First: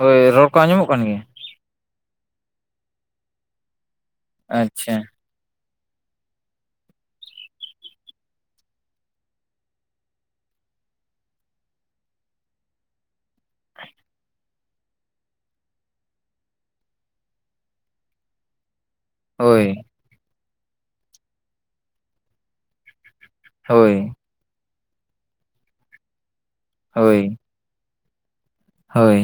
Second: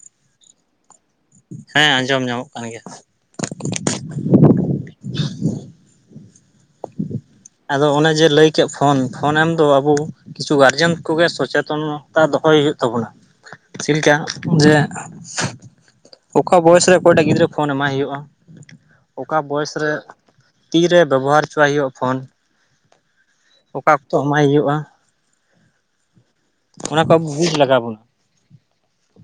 ᱦᱳᱭ ᱨᱚᱲ ᱠᱚ ᱟᱸᱡᱚᱢᱚᱜ ᱠᱟᱱ ᱜᱮᱭᱟ? ᱦᱮᱸ ᱟᱸᱡᱚᱢ ᱧᱟᱢᱚᱜ ᱠᱟᱱ ᱜᱮᱭᱟ ᱾ ᱟᱪᱪᱷᱟ᱾ ᱟᱫᱚ ᱚᱱᱮ ᱡᱮ ᱞᱟᱹᱭ ᱠᱮᱫ ᱯᱷᱳᱱ ᱯᱷᱳᱱ ᱮᱢ ᱫᱚ ᱟᱵᱚ ᱠᱤᱪᱷᱩ ᱜᱟᱨᱡᱮᱱ ᱠᱚᱜᱮ ᱥᱚᱪᱮᱛᱚᱱᱚᱛᱟ ᱫᱚᱦᱚᱭ ᱦᱩᱭᱩᱜ ᱛᱟᱵᱚᱱᱟ ᱾ ᱪᱮᱫ ᱞᱮᱠᱟ ᱡᱮ ᱚᱠᱟ ᱵᱚᱭᱮᱥ ᱨᱮ ᱚᱠᱚᱭᱴᱟᱜ ᱜᱤᱫᱽᱨᱟᱹ ᱯᱷᱳᱱ ᱮᱢᱟᱭ ᱦᱩᱭᱩᱜ-ᱟ ᱾ ᱚᱠᱟ ᱦᱳᱭ ᱵᱚᱭᱮᱥ ᱨᱮ ᱛᱤᱨᱮ ᱵᱮᱵᱚᱦᱟᱨ ᱦᱚᱪᱚᱟᱭ ᱦᱩᱭᱩᱜ-ᱟ ᱯᱷᱳᱱ᱾ ᱚᱠᱟ ᱦᱳᱭ ᱚᱠᱛᱚ ᱮᱢᱟᱭ ᱦᱩᱭᱩᱜ-ᱟ᱾ ᱚᱱᱟ ᱦᱳᱭ ᱠᱚ ᱟᱵᱚ ᱵᱩᱡ ᱞᱟᱜᱟᱣ ᱵᱚᱱᱟ ᱾ ᱦᱳᱭ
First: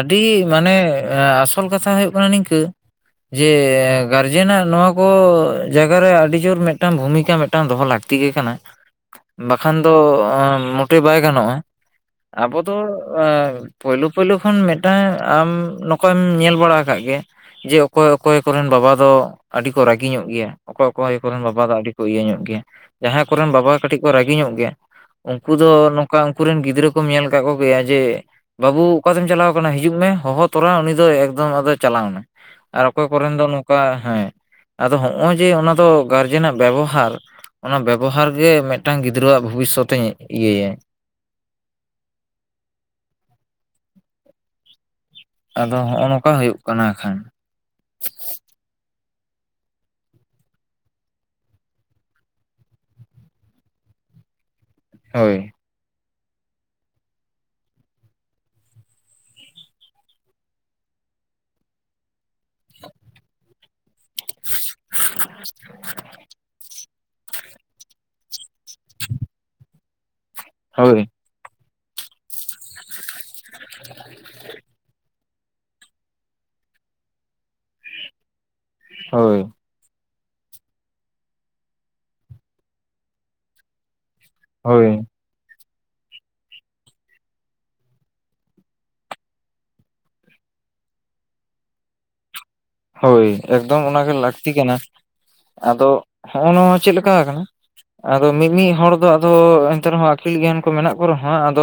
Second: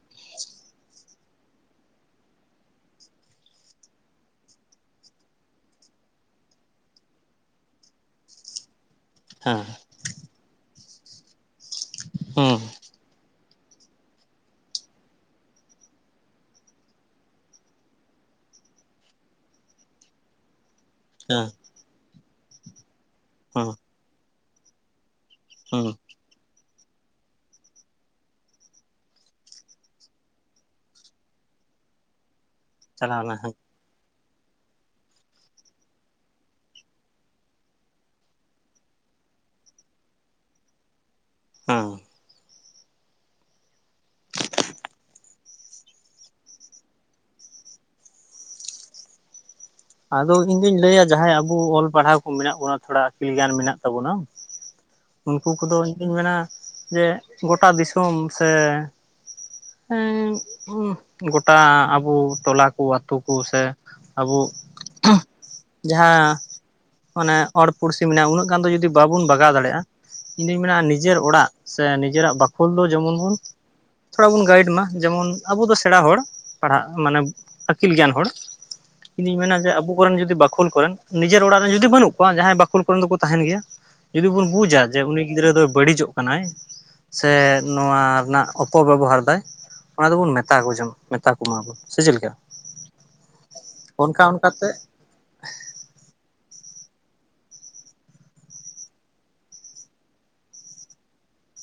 ᱟᱹᱰᱤ ᱢᱟᱱᱮ ᱟᱥᱚᱞ ᱠᱟᱛᱷᱟ ᱦᱩᱭᱩᱜ ᱠᱟᱱᱟ ᱱᱤᱝᱠᱟᱹ ᱡᱮ ᱜᱟᱨᱡᱮᱱᱟᱜ ᱱᱚᱣᱟ ᱠᱚ ᱡᱟᱭᱜᱟᱮ ᱟᱹᱰᱤ ᱡᱳᱨ ᱢᱤᱫᱴᱟᱝ ᱵᱷᱩᱢᱤᱠᱟ ᱢᱤᱫᱴᱟᱝ ᱫᱚᱦᱚ ᱞᱟᱹᱠᱛᱤ [inaudible] ᱦᱮᱸ ᱵᱟᱠᱷᱟᱱ ᱫᱚ ᱢᱚᱴᱮ ᱵᱟᱭ ᱜᱟᱱᱚᱜ-ᱟ, ᱦᱩᱸ ᱟᱵᱚ ᱫᱚ ᱯᱳᱭᱞᱳ ᱯᱳᱭᱞᱳ ᱠᱷᱚᱱ ᱢᱤᱫᱴᱟᱝ ᱟᱢ ᱱᱚᱝᱠᱟᱭᱢ ᱧᱮᱞ ᱵᱟᱲᱟ ᱟᱠᱟᱜ ᱜᱮᱭᱟ ᱾ ᱡᱮ ᱚᱠᱚᱭ ᱚᱠᱚᱭ ᱠᱚᱨᱮᱱ ᱵᱟᱵᱟ ᱫᱚ ᱟᱹᱰᱤ ᱠᱚ ᱨᱟᱹᱜᱤ ᱧᱚᱜ ᱜᱮᱭᱟ᱾ ᱚᱠᱚᱭ ᱚᱠᱚᱭ ᱠᱚᱨᱮᱱ ᱦᱮᱸ ᱵᱟᱵᱟ ᱫᱚ ᱟᱹᱰᱤ ᱠᱚ ᱤᱭᱟᱹ ᱧᱚᱜ ᱜᱮᱭᱟ ᱡᱟᱦᱟᱸᱭ ᱠᱚᱨᱮᱱ ᱦᱩᱸ ᱵᱟᱵᱟ ᱠᱟᱹᱴᱤᱡ ᱠᱚ ᱨᱟᱹᱜᱤ ᱧᱚᱜ ᱜᱮᱭᱟ ᱩᱱᱠᱩ ᱦᱩᱸ ᱫᱚ ᱱᱚᱝᱠᱟ ᱩᱱᱠᱩᱮᱱ ᱜᱤᱫᱽᱨᱟᱹ ᱠᱚᱢ ᱧᱮᱞ ᱟᱠᱟᱫ ᱠᱚᱜᱮᱭᱟ ᱡᱮ ᱵᱟᱹᱵᱩ ᱚᱠᱟᱛᱮᱢ ᱪᱟᱞᱟᱣ ᱟᱠᱟᱱᱟ ᱦᱤᱡᱩᱜ ᱢᱮ ᱦᱚᱦᱚ ᱛᱚᱨᱟ ᱩᱱᱤ ᱫᱚ ᱮᱠᱫᱚᱢ ᱟᱫᱚ ᱪᱟᱞᱟᱣᱱᱟᱭ ᱾ ᱟᱨ ᱚᱠᱚᱭ ᱪᱟᱞᱟᱣᱱᱟ ᱠᱚᱨᱮᱱ ᱫᱚ ᱦᱮᱸ ᱱᱚᱝᱠᱟ ᱦᱮᱸ ᱟᱫᱚ ᱦᱚᱜ-ᱚᱭ ᱡᱮ ᱚᱱᱟ ᱫᱚ ᱜᱟᱨᱡᱮᱱᱟᱜ ᱵᱮᱵᱚᱦᱟᱨ ᱚᱱᱟ ᱵᱮᱵᱚᱦᱟᱨ ᱜᱮ ᱢᱤᱫᱴᱟᱝ ᱜᱤᱫᱽᱨᱟᱹᱣᱟᱜ ᱵᱷᱚᱵᱤᱥᱚᱛ ᱤᱭᱟᱹᱟᱭ [inaudible] ᱟᱫᱚ ᱦᱚᱸᱜ-ᱚᱭ ᱱᱚᱝᱠᱟ ᱦᱩᱭᱩᱜ ᱠᱟᱱᱟ ᱟᱠᱷᱟᱱ ᱟᱫᱚ ᱤᱧ ᱫᱩᱧ ᱞᱟᱹᱭᱟ ᱡᱮ ᱡᱟᱦᱟ ᱟᱵᱚ ᱚᱞ ᱯᱟᱲᱦᱟᱣ ᱠᱚ ᱢᱮᱱᱟᱜ ᱵᱚᱱᱟ ᱛᱷᱚᱲᱟ ᱟᱹᱠᱤᱞ ᱜᱮᱭᱟᱱ ᱢᱮᱱᱟᱜ ᱛᱟᱵᱚᱱᱟ ᱦᱳᱭ ᱩᱱᱠᱩ ᱠᱚᱫᱚ ᱤᱧᱫᱩᱧ ᱢᱮᱱᱟ ᱡᱮ ᱜᱳᱴᱟ ᱫᱤᱥᱚᱢ ᱥᱮ ᱜᱚᱴᱟ ᱟᱵᱚ ᱴᱚᱞᱟ ᱠᱚ ᱟᱛᱩ ᱠᱚ ᱥᱮ ᱟᱵᱚ ᱡᱟᱦᱟᱸ ᱢᱟᱱᱮ ᱦᱚᱲ ᱯᱩᱲᱥᱤ ᱢᱮᱱᱟ ᱩᱱᱟᱹᱜ ᱜᱟᱱ ᱫᱚ ᱡᱩᱫᱤ ᱵᱟᱵᱚᱱ ᱵᱟᱜᱟᱣ ᱫᱟᱲᱮᱭᱟᱜ-ᱟ ᱾ ᱤᱧ ᱫᱩᱧ ᱵᱟᱲᱟᱭ ᱢᱮᱱᱟ ᱦᱳᱭ ᱱᱤᱡᱮᱨ ᱚᱲᱟᱜ ᱥᱮ ᱱᱤᱡᱮᱨᱟᱜ ᱵᱟᱠᱷᱳᱞ ᱫᱚ ᱡᱮᱢᱚᱱ ᱵᱚᱱ ᱛᱷᱚᱲᱟ ᱵᱚᱱ ᱜᱟᱭᱤᱰ ᱢᱟ, ᱡᱮᱢᱚᱱ ᱟᱵᱚ ᱫᱚ ᱥᱮᱬᱟ ᱦᱚᱲ ᱯᱟᱲᱦᱟᱜ ᱢᱟᱱᱮ ᱟᱹᱠᱤᱞ ᱜᱮᱭᱟᱱ ᱦᱚᱲ ᱤᱧ ᱦᱳᱭ ᱫᱩᱧ ᱢᱮᱱᱟ ᱟᱵᱚ ᱠᱚᱨᱮᱱ ᱡᱩᱫᱤ ᱵᱟᱠᱷᱳᱞ ᱠᱚ ᱨᱮᱱ ᱱᱤᱡᱮᱨ ᱚᱲᱟᱜ ᱨᱮᱱ ᱡᱩᱫᱤ ᱵᱟᱹᱱᱩᱜ ᱠᱚᱣᱟ ᱡᱟᱦᱟᱸᱭ ᱵᱟᱹᱠᱷᱳᱞ ᱠᱚᱨᱮᱱ ᱫᱚᱠᱚ ᱛᱟᱦᱮᱱ ᱜᱮᱭᱟ ᱡᱩᱫᱤ ᱵᱚᱱ ᱵᱩᱡᱟ ᱦᱳᱭ ᱡᱮ, ᱩᱱᱤ ᱜᱤᱫᱽᱨᱟᱹ ᱫᱚᱭ ᱵᱟᱹᱲᱤᱡᱚᱜ ᱠᱟᱱᱟᱭ, ᱥᱮ ᱱᱚᱣᱟ ᱨᱮᱱᱟᱜ ᱚᱯᱚᱵᱮᱵᱚᱦᱟᱨᱫᱟᱭ, ᱚᱱᱟ ᱫᱚᱵᱚᱱ ᱢᱮᱛᱟ ᱠᱚ ᱡᱮ ᱢᱮᱛᱟ ᱠᱚᱢᱟᱵᱚᱱ, ᱥᱮ ᱪᱮᱫ ᱞᱮᱠᱟ? ᱦᱳᱭ ᱮᱠᱫᱚᱢ ᱚᱱᱟ ᱜᱮ ᱚᱱᱠᱟ ᱞᱟᱹᱠᱛᱤ ᱚᱱᱠᱟᱛᱮ ᱠᱟᱱᱟ ᱟᱫᱚ ᱦᱚᱸᱜᱼᱚ ᱱᱚᱣᱟ ᱪᱮᱫ ᱞᱮᱠᱟ ᱟᱠᱟᱱᱟ, ᱟᱫᱚ ᱢᱤᱢᱤᱫ ᱦᱚᱲ ᱫᱚ ᱟᱫᱚ ᱮᱱᱛᱮ ᱨᱮᱦᱚᱸ ᱟᱹᱠᱤᱞ ᱜᱮᱭᱟᱱ ᱠᱚ ᱢᱮᱱᱟᱜ ᱠᱚ ᱨᱮ ᱦᱚᱸ ᱟᱫᱚ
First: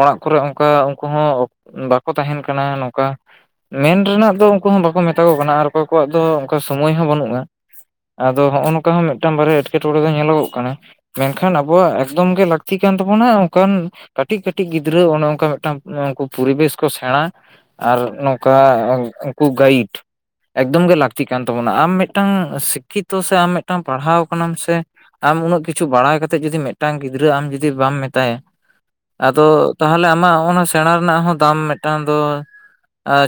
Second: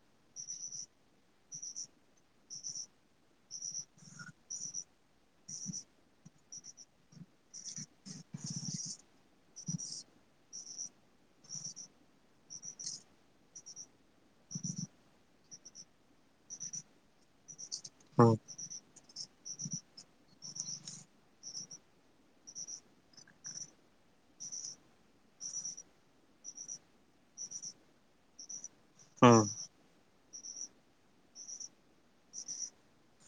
ᱚᱲᱟᱜ ᱠᱚᱨᱮ ᱚᱱᱠᱟ ᱩᱱᱠᱩ ᱦᱚᱸ ᱵᱟᱠᱚ ᱛᱟᱦᱮᱱ ᱠᱟᱱᱟ ᱱᱚᱝᱠᱟ, ᱢᱮᱱ ᱨᱮᱱᱟᱜ ᱫᱚ ᱩᱱᱠᱩ ᱦᱚᱸ ᱵᱟᱠᱚ ᱢᱮ ᱢᱮᱛᱟᱠᱚ ᱠᱟᱱᱟ ᱟᱨ ᱚᱠᱚᱭ ᱠᱚᱣᱟᱜ ᱫᱚ ᱚᱱᱠᱟ ᱥᱳᱢᱳᱭ ᱦᱚᱸ ᱵᱟᱹᱱᱩᱜᱼᱟ, ᱟᱫᱚ ᱦᱚᱜᱼᱚᱭ ᱱᱚᱝᱠᱟ ᱦᱚᱸ ᱢᱤᱫᱴᱟᱝ ᱵᱟᱨᱭᱟ ᱮᱴᱠᱮᱴᱚᱬᱮ ᱫᱚ ᱧᱮᱞᱚᱜᱚᱜ ᱠᱟᱱᱟ ᱾ ᱢᱮᱱ ᱠᱷᱟᱱ ᱟᱵᱚᱣᱟᱜ ᱮᱠᱫᱚᱢ ᱜᱮ ᱞᱟᱹᱠᱛᱤ ᱠᱟᱱ ᱛᱟᱵᱚᱱᱟ ᱚᱱᱠᱟᱱ ᱠᱟᱹᱴᱤᱡ ᱠᱟᱹᱴᱤᱡ ᱜᱤᱫᱽᱨᱟᱹ ᱚᱱᱮ ᱚᱱᱠᱟ ᱢᱤᱫᱴᱟᱝ ᱩᱱᱠᱩ ᱯᱚᱨᱤᱵᱮᱥ ᱠᱚ ᱥᱮᱬᱟ, ᱟᱨ ᱦᱩᱸ ᱱᱚᱝᱠᱟ ᱩᱱᱠᱩ ᱜᱟᱭᱤᱰ, ᱮᱠᱫᱚᱢ ᱜᱮ ᱞᱟᱹᱠᱛᱤᱜ ᱠᱟᱱ ᱛᱟᱵᱚᱱᱟ, ᱟᱢ ᱢᱤᱫᱴᱟᱝ ᱥᱤᱠᱠᱷᱤᱛᱚ ᱥᱮ ᱟᱢ ᱢᱤᱫᱴᱟᱝ ᱯᱟᱲᱦᱟᱣ ᱠᱟᱱᱟᱢ ᱥᱮ ᱟᱢ ᱩᱱᱟᱹᱜ ᱠᱤᱪᱷᱩ ᱵᱟᱲᱟᱭ ᱠᱟᱛᱮᱫ ᱡᱩᱫᱤ ᱢᱤᱫᱴᱟᱝ ᱜᱤᱫᱽᱨᱟᱹ ᱟᱢ ᱡᱩᱫᱤ ᱵᱟᱢ ᱢᱮᱛᱟᱭᱟ, ᱦᱩᱸ ᱟᱫᱚ ᱛᱟᱦᱚᱞᱮ ᱟᱢᱟᱜ ᱚᱱᱟ ᱥᱮᱬᱟ ᱨᱮᱱᱟᱜ ᱦᱚᱸ ᱫᱟᱢ ᱢᱤᱫᱴᱟᱝ ᱫᱚ,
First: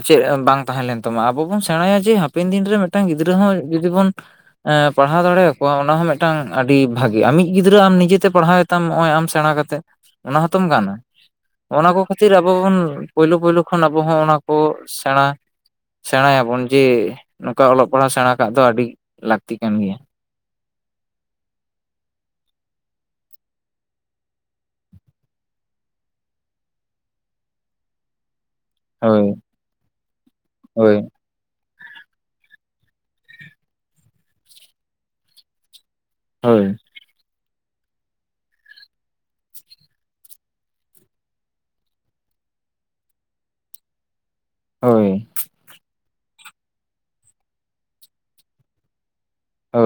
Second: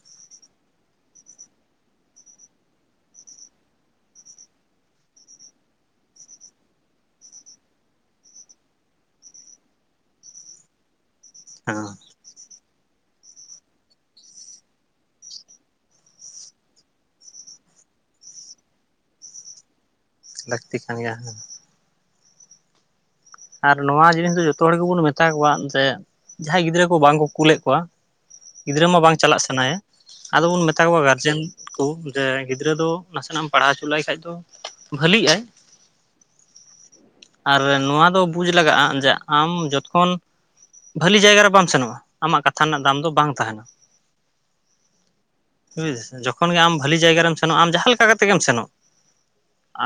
ᱪᱮᱫ ᱵᱟᱝ ᱛᱟᱦᱮᱸ ᱞᱮᱱ ᱛᱟᱢᱟ ᱟᱵᱚ ᱵᱚᱱ ᱥᱮᱬᱟᱭᱟ ᱡᱮ ᱦᱟᱯᱮᱱ ᱫᱤᱱ ᱨᱮ ᱢᱤᱫᱴᱟᱝ ᱜᱤᱫᱽᱨᱟᱹ ᱦᱚᱸ ᱡᱩᱫᱤ ᱵᱚᱱ, ᱯᱟᱲᱦᱟᱣ ᱫᱟᱲᱮᱭᱟᱠᱚᱣᱟ ᱚᱱᱟ ᱦᱚᱸ ᱢᱤᱫᱴᱟᱝ ᱟᱹᱰᱤ ᱵᱷᱟᱜᱮ ᱟᱢᱤᱧ ᱜᱤᱫᱽᱨᱟᱹ ᱟᱢ ᱱᱤᱡᱮᱛᱮ ᱯᱟᱲᱦᱟᱣ ᱛᱟᱢ ᱱᱚᱜᱼᱚᱭ ᱟᱢ ᱥᱮᱬᱟ ᱠᱟᱛᱮ ᱚᱱᱟ ᱦᱚᱸᱛᱚᱢ ᱜᱟᱱᱟ, ᱦᱮᱸ ᱚᱱᱟ ᱠᱚ ᱠᱷᱟᱹᱛᱤᱨ ᱟᱵᱚ ᱵᱚᱱ ᱯᱳᱭᱞᱳ ᱯᱳᱭᱞᱳ ᱠᱷᱚᱱ ᱟᱵᱚ ᱦᱚᱸ ᱚᱱᱟ ᱠᱚ ᱥᱮᱬᱟ ᱥᱮᱬᱟᱭᱟᱵᱚᱱ, ᱡᱮ ᱱᱚᱝᱠᱟ ᱚᱞᱚᱜ ᱯᱟᱲᱦᱟᱣ ᱥᱮᱬᱟ ᱠᱟᱜ ᱫᱚ ᱟᱹᱰᱤ ᱞᱟᱹᱠᱛᱤ ᱠᱟᱱ ᱜᱮᱭᱟ ᱾ ᱞᱟᱹᱠᱛᱤ ᱠᱟᱱ ᱜᱮᱭᱟ, ᱟᱨ ᱱᱚᱣᱟ ᱡᱤᱱᱤᱥ ᱫᱚ ᱡᱚᱛᱚ ᱦᱚᱲ ᱜᱮᱵᱚᱱ ᱢᱮᱛᱟ ᱠᱚᱣᱟ ᱡᱮ ᱡᱟᱦᱟᱸᱭ ᱜᱤᱫᱽᱨᱟᱹ ᱠᱚ ᱵᱟᱝ ᱠᱳᱞ ᱞᱮᱫ ᱠᱚᱣᱟ ᱾ ᱜᱤᱫᱽᱨᱟᱹ ᱢᱟ ᱵᱟᱝ ᱦᱳᱭ ᱪᱟᱞᱟᱜ ᱥᱟᱱᱟᱭᱮᱭᱟ, ᱟᱫᱚ ᱵᱚᱱ ᱢᱮᱛᱟ ᱦᱳᱭ ᱠᱚᱣᱟ ᱜᱟᱨᱡᱮᱱ ᱠᱳ ᱡᱮ ᱜᱤᱫᱽᱨᱟᱹ ᱫᱚ ᱱᱟᱥᱮᱱᱟᱜ ᱮᱢ ᱯᱟᱲᱦᱟᱣ ᱦᱚᱪᱚ ᱞᱟᱭ ᱠᱷᱟᱡ ᱫᱚ ᱵᱷᱟᱹᱞᱤᱜ ᱟᱭ, ᱦᱳᱭ, ᱟᱨ ᱱᱚᱣᱟ ᱫᱚ ᱵᱩᱡᱽ ᱞᱟᱜᱟᱜ-ᱟ, ᱡᱮ ᱟᱢ ᱡᱚᱠᱷᱚᱱᱼᱼ ᱵᱷᱷᱟᱞᱤ ᱡᱟᱭᱜᱟ ᱨᱮ ᱵᱟᱢ ᱥᱮᱱᱚᱜ-ᱟ, ᱟᱢᱟᱜ ᱠᱟᱛᱷᱟ ᱨᱮᱱᱟᱜ ᱫᱟᱢ ᱫᱚ ᱵᱟᱝ ᱛᱟᱦᱮᱱᱟ᱾ ᱦᱳᱭ, ᱡᱚᱠᱷᱚᱱ ᱜᱮ ᱟᱢ ᱵᱷᱟᱹᱞᱤ ᱡᱟᱭᱜᱟ ᱨᱮᱢ ᱥᱮᱱᱚᱜ-ᱟ ᱟᱢ ᱡᱟᱦᱟᱸ ᱞᱮᱠᱟ ᱠᱟᱛᱮ ᱜᱮᱢ ᱥᱮᱱᱚᱜ᱾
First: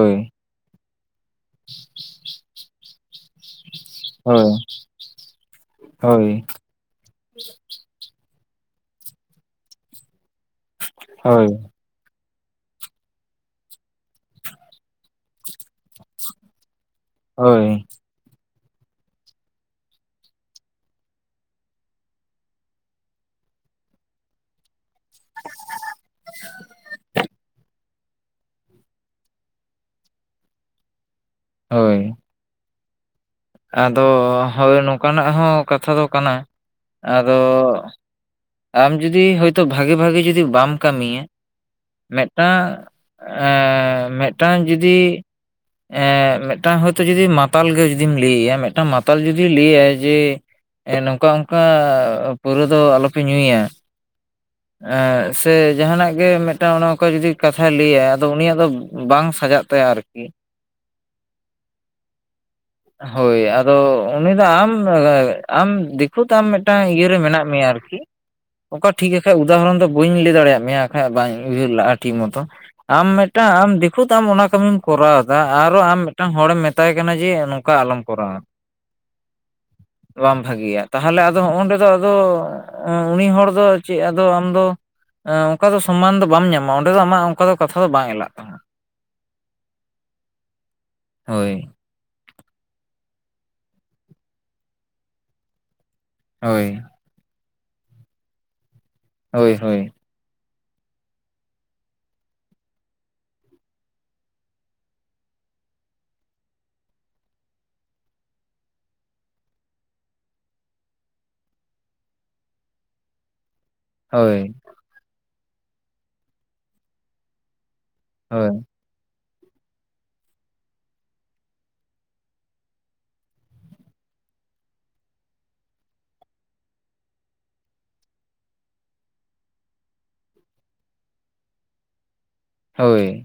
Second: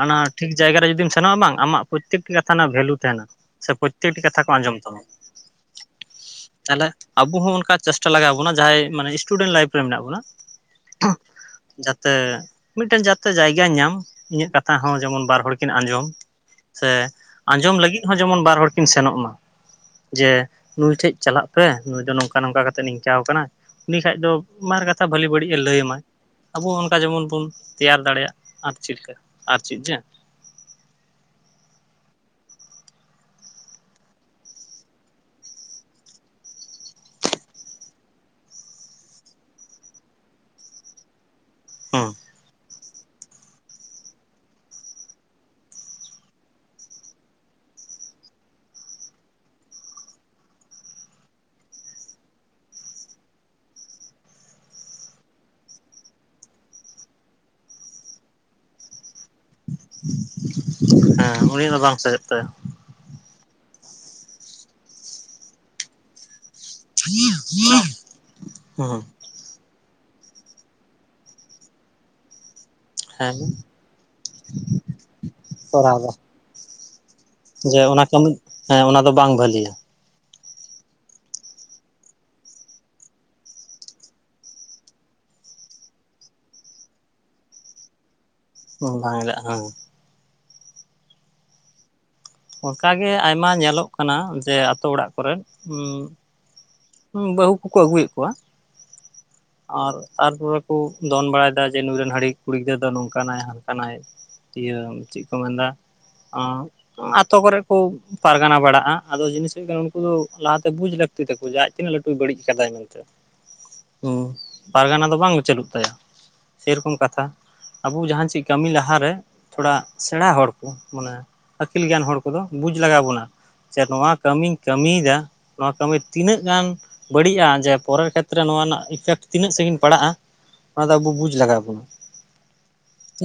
ᱟᱱᱟ ᱴᱷᱤᱠ ᱡᱟᱭᱜᱟ ᱨᱮ ᱡᱩᱫᱤᱢ ᱥᱮᱱᱚᱜ-ᱟ ᱵᱟᱝ ᱟᱢᱟᱜ ᱯᱚᱨᱛᱛᱮᱠᱴᱤ ᱠᱟᱛᱷᱟ ᱨᱮᱱᱟᱜ ᱵᱷᱮᱞᱩ ᱛᱟᱦᱮᱱᱟ ᱥᱮ ᱯᱚᱨᱛᱛᱮᱠᱴᱤ ᱠᱟᱛᱷᱟ ᱠᱚ ᱦᱳᱭ ᱟᱸᱡᱚᱢ ᱛᱟᱢᱟ, ᱦᱳᱭ ᱛᱟᱦᱚᱞᱮ ᱟᱵᱚ ᱦᱚᱸ ᱚᱱᱠᱟ ᱪᱮᱥᱴᱟ ᱞᱟᱜᱟᱣ ᱟᱵᱚᱱᱟ ᱡᱟᱦᱟᱸᱭ ᱢᱟᱱᱮ ᱤᱥᱴᱩᱰᱮᱱᱴ ᱞᱟᱭᱤᱯᱷ ᱨᱮ ᱢᱮᱱᱟᱜ ᱵᱚᱱᱟ ᱾ ᱦᱳᱭ [inaudible] ᱛᱮ ᱢᱤᱫᱴᱮᱱ ᱡᱟᱛᱮ ᱡᱟᱭᱜᱟᱭ ᱧᱟᱢ ᱤᱧᱟᱹᱜ ᱠᱟᱛᱷᱟ ᱦᱚᱸ ᱡᱮᱢᱚᱱ ᱵᱟᱨ ᱦᱚᱲ ᱠᱤᱱ ᱟᱸᱡᱚᱢ᱾ ᱥᱮ ᱦᱳᱭ ᱟᱸᱡᱚᱢ ᱞᱟᱹᱜᱤᱫ ᱦᱚᱸ ᱡᱮᱢᱚᱱ ᱵᱟᱨ ᱦᱚᱲ ᱠᱤᱱ ᱥᱮᱱᱚᱜ ᱢᱟ᱾ ᱡᱮ ᱱᱩᱭ ᱴᱷᱮᱡ ᱪᱟᱞᱟᱜ ᱯᱮ ᱱᱩᱭ ᱫᱚ ᱱᱚᱝᱠᱟ ᱱᱚᱝᱠᱟ ᱠᱟᱛᱮ ᱱᱤᱝᱠᱟᱹ ᱟᱠᱚ ᱠᱟᱱᱟ᱾ ᱩᱱᱤ ᱠᱷᱟᱡ ᱫᱚ ᱵᱟᱨ ᱠᱟᱛᱷᱟ ᱵᱷᱟᱹᱞᱤ ᱵᱟᱹᱲᱤᱡ ᱮ ᱞᱟᱹᱭ ᱟᱢᱟᱭ ᱟᱵᱚ ᱚᱱᱠᱟ ᱡᱮᱢᱚᱱ ᱵᱚᱱᱼᱼ ᱛᱮᱭᱟᱨ ᱫᱟᱲᱮᱭᱟᱜ ᱟᱨ [inaudible] ᱟᱨ ᱪᱤᱫ ᱡᱮᱼᱼ ᱦᱳᱭ, ᱟᱫᱚ ᱦᱳᱭ ᱱᱚᱝᱠᱟ ᱱᱟᱜ ᱦᱚᱸ ᱠᱟᱛᱷᱟ ᱫᱚ ᱠᱟᱱᱟ ᱟᱫᱚ ᱟᱢ ᱡᱩᱫᱤ ᱦᱳᱭᱛᱳ ᱵᱷᱟᱜᱮ ᱵᱷᱟᱜᱮ ᱡᱩᱫᱤ ᱵᱟᱢ ᱠᱟᱹᱢᱤᱭᱟ ᱾ ᱩᱸ᱾ ᱢᱮᱜᱴᱟᱝ ᱮᱻ ᱢᱮᱜᱴᱟᱝ ᱡᱩᱫᱤᱼᱼ ᱮᱻ ᱢᱮᱜᱴᱟᱝ ᱦᱳᱭᱛᱚ ᱡᱩᱫᱤ ᱢᱟᱛᱟᱞ ᱜᱮᱼᱼ ᱡᱩᱫᱤᱢ ᱞᱟᱹᱭ ᱭᱟ ᱢᱮᱫᱴᱟᱝ ᱢᱟᱛᱟᱞ ᱡᱩᱫᱤ ᱞᱟᱹᱭᱟᱭ ᱡᱮᱼᱼ ᱮ ᱱᱚᱝᱠᱟ ᱚᱝᱠᱟ ᱯᱟᱹᱣᱨᱟᱹ ᱫᱚ ᱟᱞᱚ ᱯᱮ ᱧᱩᱭᱟ᱾ ᱮ ᱥᱮ ᱡᱟᱦᱟᱸᱱᱟᱜ ᱜᱮ ᱢᱮᱫᱴᱟᱝ ᱚᱱᱮ ᱚᱱᱠᱟ ᱡᱩᱫᱤ ᱠᱟᱛᱷᱟᱭ ᱞᱟᱹᱭᱟ ᱟᱫᱚ ᱩᱱᱤᱭᱟᱜ ᱫᱚ ᱵᱟᱝ ᱥᱟᱡᱟᱜᱼᱼ ᱛᱟᱭᱟ ᱟᱨᱠᱤ᱾ ᱦᱮᱸ ᱩᱱᱤ ᱫᱚ ᱵᱟᱝ ᱥᱟᱡᱟᱜ ᱛᱟᱭᱟ᱾ ᱦᱳᱭ ᱟᱫᱚ ᱩᱱᱤ ᱫᱚ ᱟᱢ ᱮ ᱟᱢ ᱫᱤᱠᱷᱩᱛ ᱟᱢ ᱢᱮᱫᱼᱼ ᱴᱟᱝ ᱤᱭᱟᱹᱨᱮ ᱢᱮᱱᱟᱜ ᱢᱮᱭᱟ ᱟᱨᱠᱤ, ᱚᱠᱟ ᱦᱩᱸ ᱴᱷᱤᱠᱟᱼᱼ ᱠᱷᱟᱡ ᱩᱫᱟᱦᱚᱨᱚᱱ ᱫᱚ ᱵᱟᱹᱧ ᱞᱟᱹᱭ ᱫᱟᱲᱮᱭᱟᱜ ᱢᱮᱭᱟ ᱟᱠᱷᱟᱡ ᱵᱟᱧ ᱩᱭᱦᱟᱹᱨ ᱞᱟᱜ-ᱟ ᱴᱷᱤᱠ ᱢᱚᱛᱚ᱾ ᱟᱢ ᱦᱮᱸ ᱢᱮᱜᱴᱟᱝ ᱟᱢ ᱫᱤᱠᱷᱩᱛ ᱟᱢ ᱚᱱᱟ ᱠᱟᱹᱢᱤᱢ ᱠᱚᱨᱟᱣ ᱫᱟ ᱟᱨᱚ ᱠᱚᱨᱟᱣ ᱟᱢ ᱫᱟ ᱢᱮᱜᱴᱟᱝ ᱦᱚᱲᱮᱢ ᱢᱮᱛᱟᱭ ᱠᱟᱱᱟ ᱡᱮᱼᱼ ᱡᱮ ᱚᱱᱟ ᱠᱟᱹᱢᱤ, ᱦᱮᱸ ᱚᱱᱟ ᱫᱚ ᱵᱟᱝ ᱵᱷᱟᱹᱞᱤᱭᱟ᱾ ᱵᱟᱝ ᱵᱷᱟᱜᱤᱭᱟ ᱛᱟᱦᱚᱞᱮ ᱟᱫᱚ ᱦᱚᱸᱜ-ᱚᱸᱰᱮ ᱫᱚ ᱟᱫᱚ, ᱚ ᱩᱱᱤ ᱦᱚᱲ ᱫᱚ ᱪᱮᱫ ᱟᱫᱚ ᱟᱢ ᱫᱚᱼᱼ ᱮ‌ ᱚᱝᱠᱟ ᱫᱚ ᱥᱚᱢᱢᱟᱱ ᱫᱚ ᱵᱟᱢ ᱧᱟᱢᱟ, ᱚᱸᱰᱮ ᱫᱚ ᱟᱢᱟᱜ ᱚᱱᱠᱟ ᱫᱚ ᱠᱟᱛᱷᱟ ᱫᱚ ᱵᱟᱝ ᱮᱞᱟᱜ ᱛᱟᱢᱟ᱾ ᱚ ᱵᱟᱝ ᱮᱞᱟᱜ-ᱟ ᱦᱮᱸ᱾ ᱦᱳᱭ᱾ ᱚᱱᱠᱟ ᱜᱮ ᱟᱭᱢᱟ ᱧᱮᱞᱚᱜ ᱠᱟᱱᱟ ᱡᱮ ᱟᱛᱳ ᱚᱲᱟᱜ ᱠᱚᱨᱮᱫ ᱩᱸᱼᱼ ᱦᱳᱭ᱾ ᱩᱢ ᱵᱟᱹᱦᱩ ᱠᱩ ᱠᱚ ᱟᱹᱜᱩᱭᱮᱜ ᱠᱚᱣᱟ᱾ ᱦᱳᱭ ᱦᱳᱭ ᱟᱨ ᱛᱟᱨᱯᱚᱨᱮ ᱠᱩ ᱫᱚᱱ ᱵᱟᱲᱟᱭ ᱫᱟ ᱡᱮ ᱱᱩᱭ ᱨᱮᱱ ᱦᱟᱺᱰᱤ ᱠᱩᱲᱤ ᱜᱤᱫᱽᱨᱟᱹ ᱫᱚ ᱱᱚᱝᱠᱟ ᱱᱟᱭ ᱦᱟᱱᱠᱟ ᱱᱟᱭ᱾ ᱤᱭᱟᱹ ᱪᱮᱫ ᱠᱚ ᱢᱮᱱ ᱫᱟ ᱚᱸᱼᱼ ᱚᱸ ᱟᱛᱳ ᱠᱚᱨᱮ ᱠᱩ ᱯᱟᱨᱜᱟᱱᱟ ᱵᱟᱲᱟᱜ-ᱟ ᱟᱫᱚ ᱡᱤᱱᱤᱥ ᱦᱩᱭᱩᱜ ᱠᱟᱱᱟ ᱩᱱᱠᱩ ᱫᱚ ᱞᱟᱦᱟ ᱛᱮ ᱵᱩᱡ ᱞᱮᱠᱼᱼ ᱛᱤ ᱛᱟᱠᱚ ᱡᱮ ᱟᱡ‌ ᱛᱤᱱᱟᱹᱜ ᱞᱟᱹᱴᱩᱭ ᱵᱟᱹᱲᱤᱡ ᱠᱟᱫᱟᱭ ᱢᱮᱱᱛᱮ᱾ ᱦᱳᱭ᱾ ᱯᱟᱨᱜᱟᱱᱟ ᱫᱚ ᱵᱟᱝ ᱪᱟᱹᱞᱩᱜ ᱛᱟᱭᱟ, ᱥᱮᱭ ᱨᱚᱠᱚᱢ ᱠᱟᱛᱷᱟ ᱟᱹᱵᱩ ᱡᱟᱦᱟᱸ ᱪᱮᱜ ᱦᱳᱭ ᱠᱟᱹᱢᱤ ᱞᱟᱦᱟ ᱨᱮᱼᱼ ᱛᱷᱚᱲᱟ ᱥᱮᱬᱟ ᱦᱚᱲ ᱠᱚ, ᱢᱟᱱᱮ ᱟᱹᱠᱤᱞ ᱜᱮᱭᱟᱱ ᱦᱚᱲ ᱠᱚᱫᱚ ᱵᱩᱡᱽ ᱞᱟᱜᱟᱣ ᱵᱚᱱᱟ᱾ ᱪᱮ‌ ᱱᱚᱣᱟ ᱠᱟᱹᱢᱤᱧ ᱠᱟᱹᱢᱤᱭ ᱫᱟᱼᱼ ᱱᱚᱣᱟ ᱠᱟᱹᱢᱤ ᱛᱤᱱᱟᱹᱜ ᱜᱟᱱ ᱵᱟᱹᱲᱤᱡ-ᱟ ᱡᱮ ᱯᱚᱨᱮ ᱠᱷᱮᱛᱨᱮ ᱱᱚᱣᱟ ᱨᱮᱱᱟᱜᱼᱼ ᱤᱯᱷᱮᱠᱴ ᱛᱤᱱᱟᱹᱜ ᱥᱟᱜᱤᱧ ᱯᱟᱲᱟᱜ-ᱟ ᱚᱱᱟ ᱫᱚ ᱟᱹᱵᱩ ᱵᱩᱡᱽ ᱞᱟᱜᱟᱣ ᱵᱚᱱᱟ᱾ ᱦᱳᱭ᱾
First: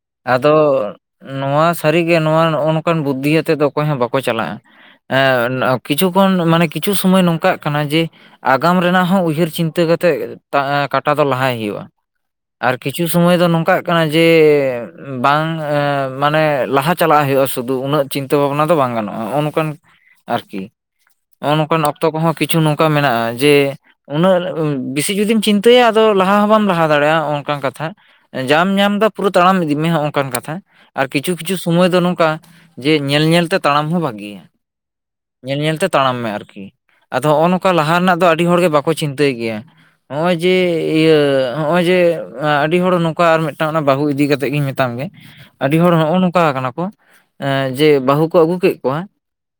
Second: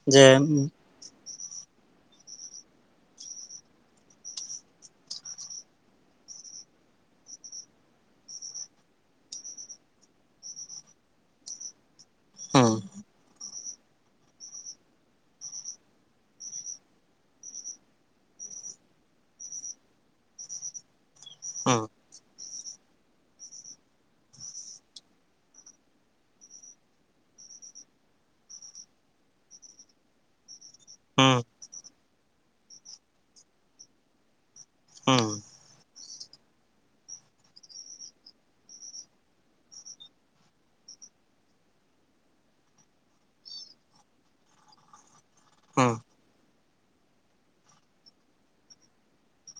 ᱛᱤ ᱟᱫᱚ ᱱᱚᱣᱟ ᱥᱟᱹᱨᱤ ᱜᱮ ᱱᱚᱣᱟ ᱱᱚᱜ-ᱚ ᱱᱚᱝᱠᱟᱱ ᱵᱩᱫᱽᱫᱷᱤ ᱟᱛᱮᱜ ᱫᱚ ᱚᱠᱚᱭ ᱦᱚᱸ ᱵᱟᱠᱚ ᱪᱟᱞᱟᱜ-ᱟ᱾ ᱮ ᱠᱤᱪᱷᱩ ᱠᱷᱚᱱ ᱢᱟᱱᱮ ᱠᱤᱪᱷᱩ ᱥᱚᱢᱚᱭ ᱱᱚᱝᱠᱟᱜ ᱠᱟᱱᱟ ᱡᱮ᱾ ᱟᱜᱟᱢ ᱨᱮᱱᱟᱜ ᱦᱚᱸ ᱩᱭᱦᱟᱹᱨ ᱪᱤᱱᱛᱟᱹ ᱠᱟᱛᱮᱜ, ᱠᱟᱴᱟ ᱫᱚ ᱞᱟᱦᱟᱭ ᱦᱩᱭᱩᱜ-ᱟ᱾ ᱦᱩᱸ ᱟᱨ ᱠᱤᱪᱷᱩ ᱥᱚᱢᱚᱭ ᱫᱚ ᱱᱚᱝᱠᱟᱜ ᱠᱟᱱᱟ ᱡᱮᱻ᱾ ᱵᱟᱝ ᱮ ᱢᱟᱱᱮ ᱞᱟᱦᱟ ᱪᱟᱞᱟᱜ ᱦᱩᱭᱩᱜ-ᱟ ᱥᱩᱫᱷᱩ ᱩᱱᱟᱹᱜ ᱪᱤᱱᱛᱟᱹ ᱵᱷᱟᱵᱱᱟ ᱫᱚ ᱵᱟᱝ ᱜᱟᱱᱚᱜ-ᱟ ᱱᱚᱜ-ᱚ ᱱᱚᱝᱠᱟᱱ᱾ ᱟᱨᱠᱤ ᱱᱚᱜ-ᱚ ᱦᱩᱸ ᱱᱚᱝᱠᱟᱱ ᱚᱠᱛᱚ ᱠᱚᱦᱚᱸ ᱠᱤᱪᱷᱩ ᱱᱚᱝᱠᱟ ᱢᱮᱱᱟᱜ-ᱟ ᱡᱮ᱾ ᱩᱱᱟᱹᱜ ᱵᱮᱥᱤ ᱡᱩᱫᱤᱢ ᱪᱤᱱᱛᱟᱹᱭᱟ ᱟᱫᱚ ᱞᱟᱦᱟ ᱦᱚᱸ ᱵᱟᱢ ᱞᱟᱦᱟ ᱫᱟᱲᱮᱭᱟᱜ-ᱟ ᱱᱚᱜ-ᱚ ᱚᱝᱠᱟᱱ ᱠᱟᱛᱷᱟ᱾ ᱡᱟᱢ ᱧᱟᱢᱫᱟ ᱯᱩᱨᱟᱹ ᱛᱟᱲᱟᱢ ᱤᱫᱤᱜ ᱢᱮ ᱦᱚᱜ-ᱚ ᱚᱱᱠᱟᱱ ᱠᱟᱛᱷᱟ, ᱟᱨ ᱠᱤᱪᱷᱩ ᱠᱤᱪᱷᱩ ᱥᱚᱢᱚᱭ ᱫᱚ ᱱᱚᱝᱠᱟ᱾ ᱡᱮ ᱧᱮᱞ ᱧᱮᱞᱛᱮ ᱛᱟᱲᱟᱢ ᱦᱚᱸ ᱵᱷᱟᱜᱮᱤᱭᱟ, ᱦᱩᱸ ᱧᱮᱞ ᱧᱮᱞᱛᱮ ᱛᱟᱲᱟᱢ ᱢᱮ ᱟᱨᱠᱤ᱾ ᱟᱫᱚ ᱦᱚᱸᱜ-ᱚ ᱱᱚᱝᱠᱟ ᱞᱟᱦᱟ ᱨᱮᱱᱟᱜ ᱫᱚ ᱟᱹᱰᱤ ᱦᱚᱲᱜᱮ ᱵᱟᱠᱚ ᱪᱤᱱᱛᱟᱹᱭ ᱜᱮᱭᱟ᱾ ᱱᱚᱜ ᱚᱭ ᱡᱮ ᱤᱭᱟᱹ ᱱᱚᱜ ᱚᱭ ᱡᱮ ᱟᱹᱰᱤ ᱦᱚᱲ ᱱᱚᱝᱠᱟ ᱟᱨ ᱢᱤᱫᱴᱟᱝ ᱚᱱᱟ ᱵᱟᱹᱦᱩ ᱤᱫᱤ ᱠᱟ ᱟᱛᱮᱫ ᱜᱤᱧ ᱢᱮᱛᱟᱢ ᱜᱮ ᱟᱹᱰᱤ ᱦᱚᱲ ᱦᱩᱸ ᱱᱚᱜ-ᱚ ᱱᱚᱝᱠᱟ ᱠᱟᱱᱟ ᱠᱚ ᱡᱮ ᱵᱟᱹᱦᱩ ᱠᱚ ᱟᱹᱜᱩ ᱠᱮᱫ ᱠᱚᱣᱟ᱾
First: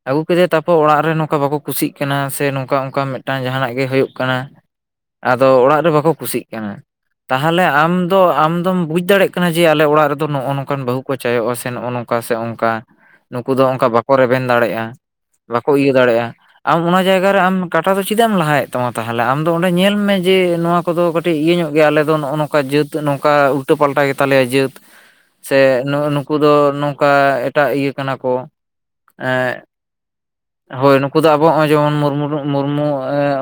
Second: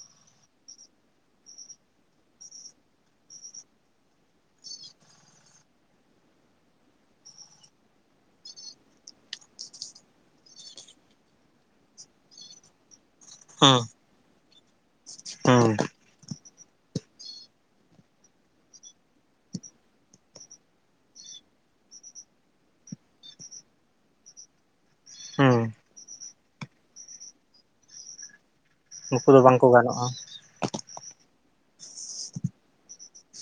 ᱟᱹᱜᱩ ᱠᱮᱫᱮ ᱛᱟᱨᱯᱚᱨ ᱚᱲᱟᱜ ᱨᱮ ᱱᱚᱝᱠᱟ ᱵᱟᱠᱚ ᱠᱩᱥᱤᱜ ᱠᱟᱱᱟ ᱥᱮ ᱱᱚᱝᱠᱟ ᱚᱝᱠᱟ ᱢᱤᱫᱴᱟᱝ ᱡᱟᱦᱟᱱᱟᱜ ᱜᱮ ᱦᱩᱭᱩᱜ ᱠᱟᱱᱟ᱾ ᱟᱫᱚ ᱚᱲᱟᱜ ᱨᱮ ᱵᱟᱠᱚ ᱠᱩᱥᱤᱜ ᱠᱟᱱᱟ, ᱛᱟᱦᱚᱞᱮ ᱟᱢ ᱫᱚ ᱟᱢᱫᱚᱢ ᱵᱩᱡ ᱫᱟᱲᱭᱟᱜ ᱠᱟᱱᱟ ᱡᱮ ᱟᱞᱮ ᱚᱲᱟᱜ ᱨᱮᱫᱚ ᱱᱚᱜᱼᱚ ᱱᱚᱝᱠᱟᱱ ᱵᱟᱹᱦᱩ ᱠᱚ ᱪᱟᱭᱚᱜᱼᱟ ᱥᱮ ᱱᱚᱜᱼᱚ ᱱᱚᱝᱠᱟ ᱥᱮ ᱚᱝᱠᱟ ᱱᱩᱠᱩ ᱫᱚ ᱦᱩᱸ ᱚᱝᱠᱟ ᱵᱟᱠᱚ ᱨᱮᱵᱮᱱ ᱫᱟᱲᱮᱭᱟᱜᱼᱟ ᱦᱩᱸ ᱵᱟᱠᱚ ᱤᱭᱟᱹ ᱫᱟᱲᱮᱭᱟᱜᱼᱟ, ᱟᱢ ᱚᱱᱟ ᱡᱟᱭᱜᱟ ᱨᱮ ᱟᱢ ᱠᱟᱴᱟ ᱫᱚ ᱪᱮᱫᱟᱜ ᱮᱢ ᱞᱟᱦᱟᱭᱮᱫ ᱛᱟᱢᱟ ᱛᱟᱦᱚᱞᱮ ᱟᱢ ᱫᱚ ᱚᱸᱰᱮ ᱧᱮᱞ ᱢᱮ ᱡᱮ ᱱᱚᱣᱟ ᱠᱚᱫᱚ ᱠᱟᱹᱴᱤᱡ ᱤᱭᱟᱹ ᱧᱚᱜ ᱜᱮᱭᱟ ᱟᱞᱮ ᱫᱚ ᱱᱚᱜᱼᱚ ᱱᱚᱝᱠᱟ ᱡᱟᱹᱛ ᱱᱚᱝᱠᱟ ᱩᱞᱴᱟᱹ ᱯᱟᱞᱴᱟ ᱜᱮ ᱛᱟᱞᱮᱭᱟ ᱡᱟᱹᱛ ᱥᱮ ᱦᱩᱸ ᱱᱩ ᱱᱩᱠᱩ ᱫᱚ ᱱᱚᱝᱠᱟ ᱮᱴᱟᱜ ᱤᱭᱟᱹ ᱠᱟᱱᱟ ᱠᱚ, ᱱᱩᱠᱩ ᱫᱚ ᱵᱟᱝᱠᱚ ᱜᱟᱱᱚᱜᱼᱟ᱾ ᱦᱳᱭ ᱱᱩᱠᱩ ᱫᱚ ᱟᱵᱚ ᱱᱚᱸᱜᱼᱚᱭ ᱡᱮᱢᱚᱱ ᱢᱩᱨᱢᱩ ᱢᱩᱨᱢᱩ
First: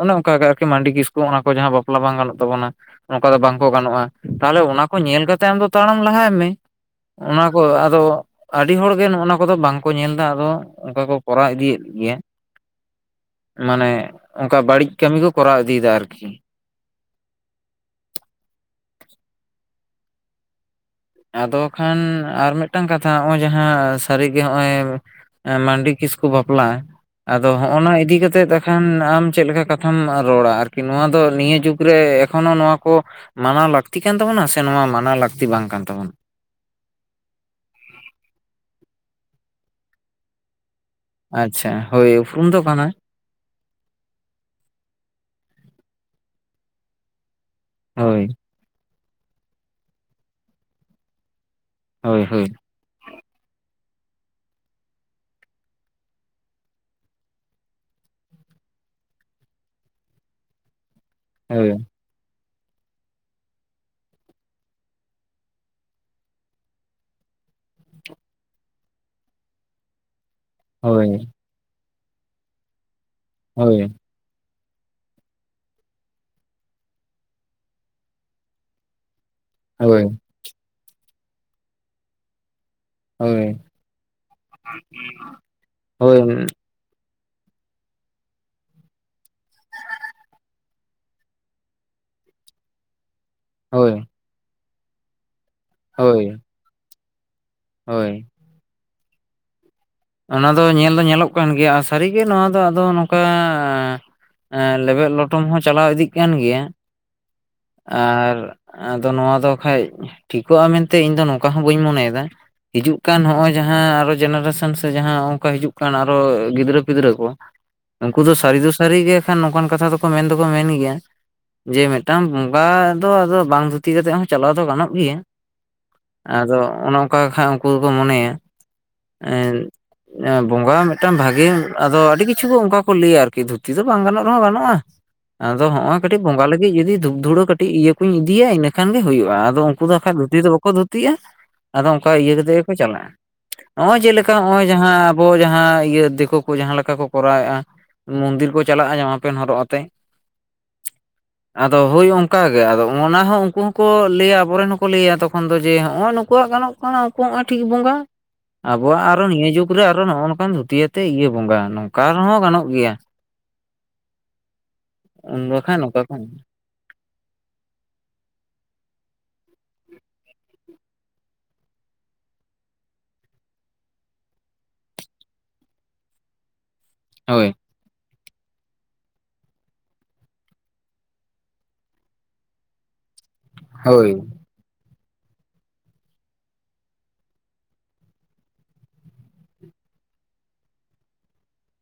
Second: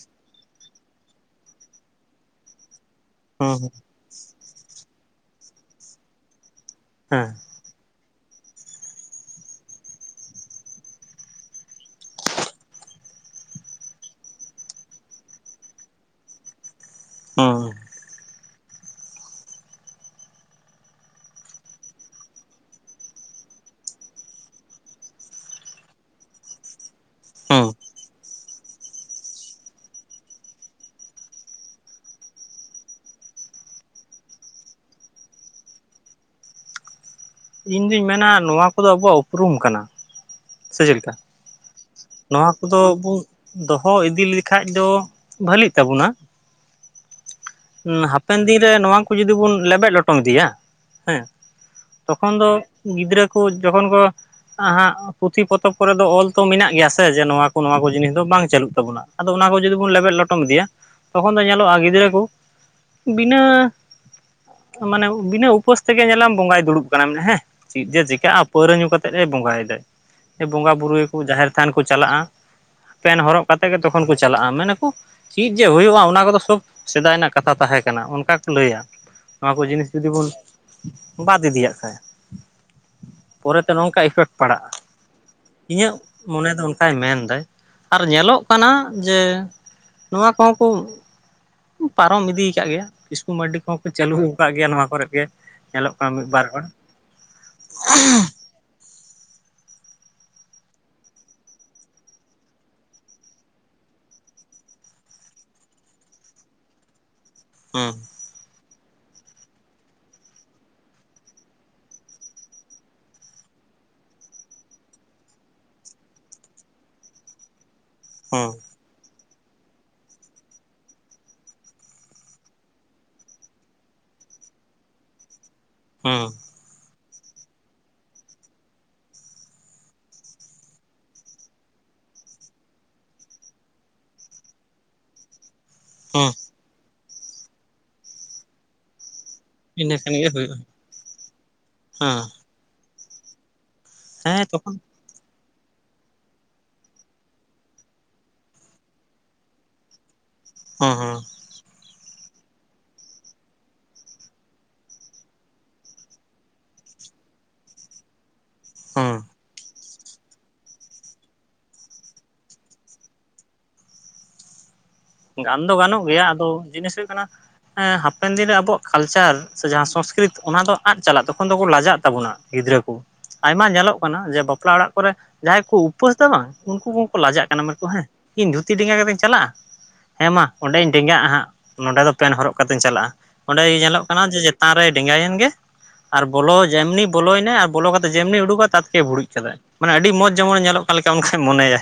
ᱚᱱᱮ ᱚᱱᱠᱟᱜ ᱜᱮ ᱟᱨᱠᱤ ᱢᱟᱱᱰᱤ ᱠᱤᱥᱠᱩ ᱚᱱᱟ ᱠᱚ ᱡᱟᱦᱟᱸ ᱵᱟ ᱯᱞᱟ ᱵᱟᱝ ᱜᱟᱱᱚᱜ ᱛᱟᱵᱚᱱᱟ, ᱱᱚᱱᱠᱟ ᱫᱚ ᱦᱩᱸ ᱵᱟᱝᱠᱚ ᱜᱟᱱᱚᱜᱼᱟ, ᱛᱟᱦᱚᱞᱮ ᱚᱱᱟ ᱠᱚ ᱧᱮᱞ ᱠᱟᱛᱮ ᱟᱢ ᱫᱚ ᱛᱟᱲᱟᱢ ᱞᱟᱦᱟᱭ ᱢᱮ ᱦᱮᱸ ᱚᱱᱟ ᱟᱫᱚ ᱟᱹᱰᱤ ᱦᱚᱲ ᱜᱮ ᱱᱚᱸᱜᱼᱱᱚᱣᱟ ᱠᱚᱫᱚ ᱵᱟᱝ ᱠᱚ ᱧᱮᱞ ᱮᱫᱟ ᱟᱫᱚ ᱚᱱᱠᱟ ᱠᱚ ᱠᱚᱨᱟᱣ ᱤᱫᱤᱭᱮᱫ ᱜᱮᱭᱟ ᱢᱟᱱᱮ ᱚᱱᱠᱟ ᱵᱟᱹᱲᱤᱡ ᱠᱟᱹᱢᱤ ᱠᱚ ᱠᱚᱨᱟᱣ ᱤᱫᱤᱭᱮᱫᱟ ᱟᱨᱠᱤ᱾ ᱦᱩᱸ᱾ ᱟᱫᱚ ᱠᱷᱟᱱ ᱟᱨ ᱢᱤᱫᱴᱟᱝ ᱠᱟᱛᱷᱟ ᱱᱚᱸᱜᱼᱚᱭ ᱡᱟᱦᱟᱸ ᱥᱟᱹᱨᱤᱜᱮ ᱱᱚᱸᱜᱼᱚᱭ ᱮᱸ ᱢᱟᱱᱰᱤ ᱠᱤᱥᱠᱩ ᱵᱟᱯᱞᱟ ᱟᱫᱚ ᱦᱩᱸ ᱦᱚᱸᱜᱼᱱᱟ ᱤᱫᱤ ᱠᱟᱛᱮᱫ ᱮᱠᱷᱟᱱ ᱟᱢ ᱪᱮᱫ ᱞᱮᱠᱟ ᱠᱟᱛᱷᱟᱢ ᱨᱚᱲᱟ ᱟᱨᱠᱤ ᱱᱚᱣᱟ ᱫᱚ ᱱᱤᱭᱟᱹ ᱡᱩᱜᱽ ᱨᱮ ᱮᱠᱷᱚᱱᱚ ᱱᱚᱣᱟ ᱠᱚ ᱢᱟᱱᱟᱣ ᱞᱟᱹᱠᱛᱤ ᱠᱟᱱ ᱛᱟᱵᱚᱱᱟ ᱥᱮ ᱱᱚᱣᱟ ᱢᱟᱱᱟᱣ ᱞᱟᱹᱠᱛᱤ ᱵᱟᱝ ᱠᱟᱱ ᱛᱟᱵᱚᱱᱟ? ᱤᱧ ᱫᱩᱧ ᱢᱮᱱᱟ ᱱᱚᱣᱟ ᱠᱚᱫᱚ ᱟᱵᱚᱣᱟᱜ ᱩᱯᱨᱩᱢ ᱠᱟᱱᱟ᱾ ᱥᱮ ᱪᱮᱫ ᱞᱮᱠᱟ? ᱟᱪᱪᱷᱟ ᱦᱳᱭ ᱩᱯᱨᱩᱢ ᱱᱚᱣᱟ ᱫᱚ ᱠᱟᱱᱟ᱾ ᱠᱚᱫᱚ ᱵᱚᱱ ᱫᱚᱦᱚ ᱤᱫᱤ ᱞᱮᱠᱷᱟᱡ ᱫᱚ ᱵᱷᱟᱞᱤᱜ ᱛᱟᱵᱚᱱᱟ᱾ ᱦᱳᱭ ᱦᱟᱯᱮᱱ ᱫᱤᱱ ᱨᱮ ᱱᱚᱣᱟᱠᱩ ᱡᱩᱫᱤ ᱵᱩᱱ ᱞᱮᱵᱮᱫ ᱞᱚᱴᱚᱢ ᱤᱫᱤᱭᱟ ᱦᱮᱸ᱾ ᱦᱳᱭ ᱛᱚᱠᱷᱚᱱ ᱦᱳᱭ ᱫᱚ ᱜᱤᱫᱽᱨᱟᱹ ᱠᱚ ᱡᱚᱠᱷᱚᱱ ᱠᱚ ᱟ ᱦᱟᱸᱜ ᱯᱩᱛᱷᱤ ᱯᱚᱛᱚᱵ ᱠᱚᱨᱮ ᱫᱚ ᱚᱞ ᱛᱚ ᱢᱮᱱᱟᱜ ᱜᱮᱭᱟ ᱥᱮ ᱡᱮ ᱱᱚᱣᱟ ᱠᱚ ᱱᱚᱣᱟ ᱠᱚ ᱡᱤᱱᱤᱥ ᱫᱚ ᱵᱟᱝ ᱪᱟᱹᱞᱩᱜ ᱛᱟᱵᱚᱱᱟ᱾ ᱟᱫᱚ ᱚᱱᱟ ᱠᱚ ᱡᱩᱫᱤ ᱵᱚᱱ ᱞᱮᱵᱮᱫ ᱞᱚᱴᱚᱢ ᱤᱫᱤᱭᱟ ᱛᱚᱠᱷᱚᱱ ᱫᱚ ᱦᱳᱭ ᱧᱮᱞᱚᱜᱼᱟ ᱜᱤᱫᱽᱨᱟᱹ ᱠᱚ ᱵᱤᱱᱟᱹ ᱢᱟᱱᱮ ᱵᱤᱱᱟᱹ ᱩᱯᱟᱹᱥ ᱛᱮᱜᱮ ᱧᱮᱞᱟᱢ ᱵᱚᱸᱜᱟᱭ ᱫᱩᱲᱩᱵ ᱠᱟᱱᱟᱢ ᱦᱮᱸ, ᱪᱮᱫ ᱡᱮ ᱪᱮᱠᱟᱹᱜᱼᱟ ᱯᱟᱹᱣᱨᱟᱹ ᱧᱩ ᱠᱟᱛᱮᱫ ᱮ ᱵᱚᱸᱜᱟᱭᱮᱫᱟᱭ᱾ ᱵᱚᱸᱜᱟ ᱵᱩᱨᱩᱭ ᱦᱳᱭ ᱠᱚ ᱡᱟᱦᱮᱨ ᱛᱷᱟᱱ ᱠᱚ ᱪᱟᱞᱟᱜᱼᱟ ᱯᱮᱱ ᱦᱚᱨᱚᱜ ᱠᱟᱛᱮᱫ ᱜᱮ ᱦᱳᱭ ᱛᱚᱠᱷᱚᱱ ᱠᱚ ᱪᱟᱞᱟᱜᱼᱟ, ᱢᱮᱱᱟᱠᱚ ᱪᱮᱫ ᱡᱮ ᱦᱩᱭᱩᱜᱼᱟ ᱚᱱᱟ ᱠᱚᱫᱚ ᱥᱳᱵ ᱥᱮᱫᱟᱭ ᱨᱮᱱᱟᱜ ᱠᱟᱛᱷᱟ ᱛᱟᱦᱮᱸ ᱠᱟᱱᱟ ᱚᱱᱠᱟ ᱠᱚ ᱞᱟᱹᱭᱟ᱾ ᱱᱚᱣᱟ ᱠᱚ ᱡᱤᱱᱤᱥ ᱦᱳᱭ ᱡᱩᱫᱤ ᱵᱚᱱ ᱵᱟᱫ ᱤᱫᱤᱭᱟᱜ ᱠᱷᱟᱡ᱾ ᱦᱳᱭ ᱯᱚᱨᱮᱛᱮ ᱱᱚᱝᱠᱟ ᱤᱯᱷᱮᱠᱴ ᱯᱟᱲᱟᱜᱼᱟ ᱤᱧᱟᱹᱜ ᱦᱳᱭ ᱢᱚᱱᱮ ᱫᱚ ᱚᱝᱠᱟᱭ ᱢᱮᱱᱫᱟᱭ᱾ ᱟᱨ ᱧᱮᱞᱚᱜ ᱠᱟᱱᱟ ᱡᱮ ᱱᱚᱣᱟ ᱠᱚᱦᱚᱸ ᱠᱩ ᱯᱟᱨᱚᱢ ᱤᱫᱤ ᱠᱟᱜ ᱜᱮᱭᱟ ᱠᱤᱥᱠᱩ ᱢᱟᱨᱰᱤ ᱠᱚᱦᱚᱸ ᱠᱚ ᱦᱳᱭ ᱪᱟᱹᱞᱩ ᱟᱠᱟᱫ ᱜᱮᱭᱟ ᱱᱚᱣᱟ ᱠᱚᱨᱮ ᱜᱮ ᱧᱮᱞᱚᱜ ᱠᱟᱱᱟ ᱦᱳᱭ ᱢᱤᱫ ᱵᱟᱨ ᱦᱚᱲ᱾ ᱦᱳᱭ᱾ ᱚᱱᱟ ᱫᱚ ᱧᱮᱞ ᱫᱚ ᱧᱮᱞᱚᱜ ᱠᱟᱱ ᱜᱮᱭᱟ ᱥᱟᱹᱨᱤᱜᱮ ᱱᱚᱣᱟ ᱫᱚ ᱟᱫᱚ ᱱᱚᱝᱠᱟ? ᱮᱸ ᱞᱮᱵᱮᱫ ᱞᱚᱴᱚᱢ ᱦᱚᱸ ᱪᱟᱞᱟᱣ ᱤᱫᱤᱜ ᱠᱟᱱ ᱜᱮᱭᱟ ᱦᱩᱸ ᱟᱨ ᱟᱫᱚ ᱱᱚᱣᱟ ᱫᱚ ᱠᱷᱟᱱᱡ ᱴᱷᱤᱠᱚᱜᱼᱟ ᱢᱮᱱᱛᱮ ᱤᱧ ᱫᱚ ᱱᱚᱝᱠᱟ ᱦᱚᱸ ᱵᱟᱹᱧ ᱢᱚᱱᱮᱭᱮᱫᱟ᱾ ᱦᱤᱡᱩᱜ ᱠᱟᱱ ᱦᱚᱸᱜᱼᱚᱭ ᱡᱟᱦᱟᱸ ᱟᱨᱚ ᱡᱮᱱᱟᱨᱮᱥᱚᱱ ᱡᱟᱦᱟᱸ ᱚᱱᱠᱟ ᱦᱤᱡᱩᱜ ᱠᱟᱱ ᱟᱨᱚ ᱜᱤᱫᱽᱨᱟᱹ ᱯᱤᱫᱽᱨᱟᱹ ᱠᱚ ᱩᱱᱠᱩ ᱫᱚ ᱥᱟ ᱦᱩᱸ ᱥᱟᱹᱨᱤ ᱜᱮ ᱠᱷᱟᱱ ᱱᱚᱠᱟᱱ ᱠᱟᱛᱷᱟ ᱫᱚᱠᱚ ᱢᱮᱱ ᱫᱚᱠᱚ ᱢᱮᱱ ᱜᱮᱭᱟ ᱡᱮ ᱢᱤᱫᱴᱟᱝ ᱵᱚᱸᱜᱟ ᱫᱚ ᱟᱫᱚ ᱵᱟᱝ ᱫᱷᱩᱛᱤ ᱠᱟᱛᱮᱜ ᱦᱚᱸ ᱪᱟᱞᱟᱣ ᱫᱚ ᱜᱟᱱᱚᱜ ᱜᱮᱭᱟ, ᱦᱩᱸ ᱟᱫᱚ ᱚᱱᱮ ᱚᱱᱠᱟ ᱠᱷᱟᱡ ᱩᱱᱠᱩ ᱫᱚᱠᱚ ᱢᱚᱱᱮᱭᱟ ᱮᱸ ᱵᱚᱸᱜᱟ ᱢᱤᱫᱴᱟᱝ ᱵᱷᱟᱜᱮ ᱟᱫᱚ ᱟᱹᱰᱤ ᱠᱤᱪᱷᱩ ᱚᱱᱠᱟ ᱠᱚ ᱞᱟᱹᱭᱟ ᱟᱨᱠᱤ ᱫᱷᱩᱛᱤ ᱫᱚ ᱵᱟᱝ ᱜᱟᱱᱚᱜ ᱨᱮᱦᱚᱸ ᱜᱟᱱᱚᱜᱼᱟ᱾ ᱟᱫᱚ ᱦᱚᱸᱜᱼᱚᱭ ᱠᱟᱹᱴᱤᱡ ᱦᱩᱸ ᱵᱚᱸᱜᱟ ᱞᱟᱹᱜᱤᱫ ᱡᱩᱫᱤ ᱫᱷᱩᱯ ᱫᱷᱩᱲᱟᱹ ᱠᱟᱹᱴᱤᱡ ᱤᱭᱟᱹ ᱠᱚᱧ ᱤᱫᱤᱭᱟ ᱤᱱᱟᱹ ᱠᱷᱟᱱ ᱜᱮ ᱦᱩᱭᱩᱜᱼᱟ᱾ ᱟᱫᱚ ᱩᱱᱠᱩ ᱫᱚ ᱤᱱᱟᱹ ᱠᱷᱟᱱ ᱦᱟᱠᱷᱟᱡ ᱜᱮ ᱫᱷᱩᱛᱤ ᱫᱚ ᱦᱩᱭᱩᱜᱼᱟ ᱵᱟᱠᱚ ᱫᱷᱩᱛᱤᱜᱼᱟ ᱟᱫᱚ ᱚᱱᱠᱟ ᱦᱮᱸ ᱤᱭᱟᱹ ᱠᱟᱛᱮ ᱜᱮᱠᱚ ᱪᱟᱞᱟᱜᱼᱟ᱾ ᱦᱮᱸ ᱦᱚᱜᱼᱚᱭ ᱛᱚᱠᱷᱚᱱ ᱡᱟᱦᱟᱸ ᱟᱵᱚ ᱡᱟᱦᱟᱸ ᱤᱭᱟᱹ ᱫᱤᱠᱩ ᱠᱚ ᱡᱟᱦᱟᱸ ᱞᱮᱠᱟ ᱠᱚ ᱠᱚᱨᱟᱣᱮᱫᱼᱟ ᱢᱚᱱᱫᱤᱨ ᱠᱚ ᱪᱟᱞᱟᱜᱼᱟ ᱡᱟᱢᱟ ᱯᱮᱱ ᱦᱚᱨᱚᱜ ᱟᱛᱮ᱾ ᱦᱮᱸ ᱦᱮᱸ ᱟᱫᱚ ᱦᱳᱭ ᱚᱱᱠᱟ ᱜᱮ ᱟᱫᱚ ᱚᱱᱟ ᱦᱚᱸ ᱩᱱᱠᱩ ᱦᱚᱸᱠᱚ ᱞᱟᱹᱭᱟ ᱟᱵᱚᱨᱮᱱ ᱦᱚᱸᱠᱚ ᱞᱟᱹᱭᱟ ᱛᱚᱠᱷᱚᱱ ᱫᱚ ᱡᱮ ᱦᱚᱜᱼᱚᱭ ᱱᱩᱠᱩᱣᱟᱜ ᱜᱟᱱᱚᱜ [inaudible] ᱴᱷᱤᱠ ᱵᱚᱸᱜᱟ ᱦᱮᱸ ᱟᱵᱚᱣᱟᱜ ᱱᱤᱭᱟᱹ ᱡᱩᱜᱽ ᱨᱮ ᱟᱨᱚ ᱱᱚᱜᱼᱚᱱᱠᱟᱱ ᱫᱷᱩᱛᱤᱭᱟᱛᱮᱜ ᱤᱭᱟᱹ ᱵᱚᱸᱜᱟ ᱱᱚᱝᱠᱟ ᱨᱮᱦᱚᱸ ᱜᱟᱱᱚᱜ ᱜᱮᱭᱟ [inaudible] ᱜᱟᱱ ᱫᱚ ᱵᱟᱠᱷᱟᱱ ᱱᱚᱝᱠᱟ ᱜᱟᱱᱚᱜ ᱠᱚ ᱜᱮᱭᱟ ᱟᱫᱚ ᱡᱤᱱᱤᱥ ᱦᱩᱭᱩᱜ ᱠᱟᱱᱟ ᱦᱟᱯᱮᱱ ᱫᱤᱱ ᱨᱮ ᱟᱵᱚᱣᱟᱜ ᱠᱟᱞᱪᱟᱨ ᱥᱮ ᱡᱟᱦᱟᱸ ᱥᱚᱝᱥᱠᱨᱤᱛ ᱚᱱᱟ ᱫᱚ ᱟᱫ ᱪᱟᱞᱟᱜ ᱛᱚᱠᱷᱚᱱ ᱫᱚᱠᱚ ᱞᱟᱡᱟᱜ ᱛᱟᱵᱚᱱᱟ ᱜᱤᱫᱽᱨᱟᱹ ᱠᱚ᱾ ᱟᱭᱢᱟ ᱧᱮᱞᱚᱜ ᱠᱟᱱᱟ ᱡᱮ ᱵᱟᱯᱞᱟ ᱚᱲᱟᱜ ᱠᱚᱨᱮ ᱡᱟᱦᱟᱸᱭ ᱠᱚ ᱩᱯᱟᱹᱥ ᱫᱟ ᱵᱟᱝ ᱩᱱᱠᱩ ᱠᱩ ᱞᱟᱡᱟᱜ ᱦᱳᱭ ᱠᱟᱱᱟ ᱦᱮᱸ ᱤᱧ ᱫᱷᱩᱛᱤ ᱰᱮᱸᱜᱟ ᱠᱟᱛᱮᱧ ᱪᱟᱞᱟᱜᱼᱟ᱾ ᱦᱮᱸ ᱢᱟ ᱚᱸᱰᱮᱧ ᱰᱮᱸᱜᱟᱜᱼᱟ ᱦᱟᱸᱜ ᱱᱚᱸᱰᱮ ᱫᱚ ᱯᱮᱱ ᱦᱚᱨᱚᱜ ᱠᱟᱛᱮᱧ ᱪᱟᱞᱟᱜᱼᱟ ᱚᱸᱰᱮ ᱧᱮᱞᱚᱜ ᱦᱳᱭ ᱠᱟᱱᱟ ᱡᱮ ᱛᱷᱟᱱ ᱨᱮᱭ ᱰᱮᱸᱜᱟᱭᱮᱱ ᱜᱮ ᱟᱨ ᱵᱚᱞᱚ ᱡᱮᱢᱱᱤᱭ ᱵᱚᱞᱚᱭᱮᱱᱟᱭ ᱟᱨ ᱵᱚᱞᱚ ᱠᱟᱛᱮᱜ ᱡᱮᱢᱱᱤᱭ ᱩᱰᱩᱚᱜᱼᱟᱭ ᱛᱮᱢᱱᱤᱭ ᱵᱷᱩᱲᱩᱡ ᱠᱟᱫᱟᱭ᱾ ᱢᱟᱱᱮ ᱟᱹᱰᱤ ᱢᱚᱡᱽ ᱡᱮᱢᱚᱱᱮ ᱧᱮᱞᱚᱜ ᱠᱟᱱ ᱞᱮᱠᱟ ᱚᱱᱠᱟᱭ ᱢᱚᱱᱮᱭᱟ᱾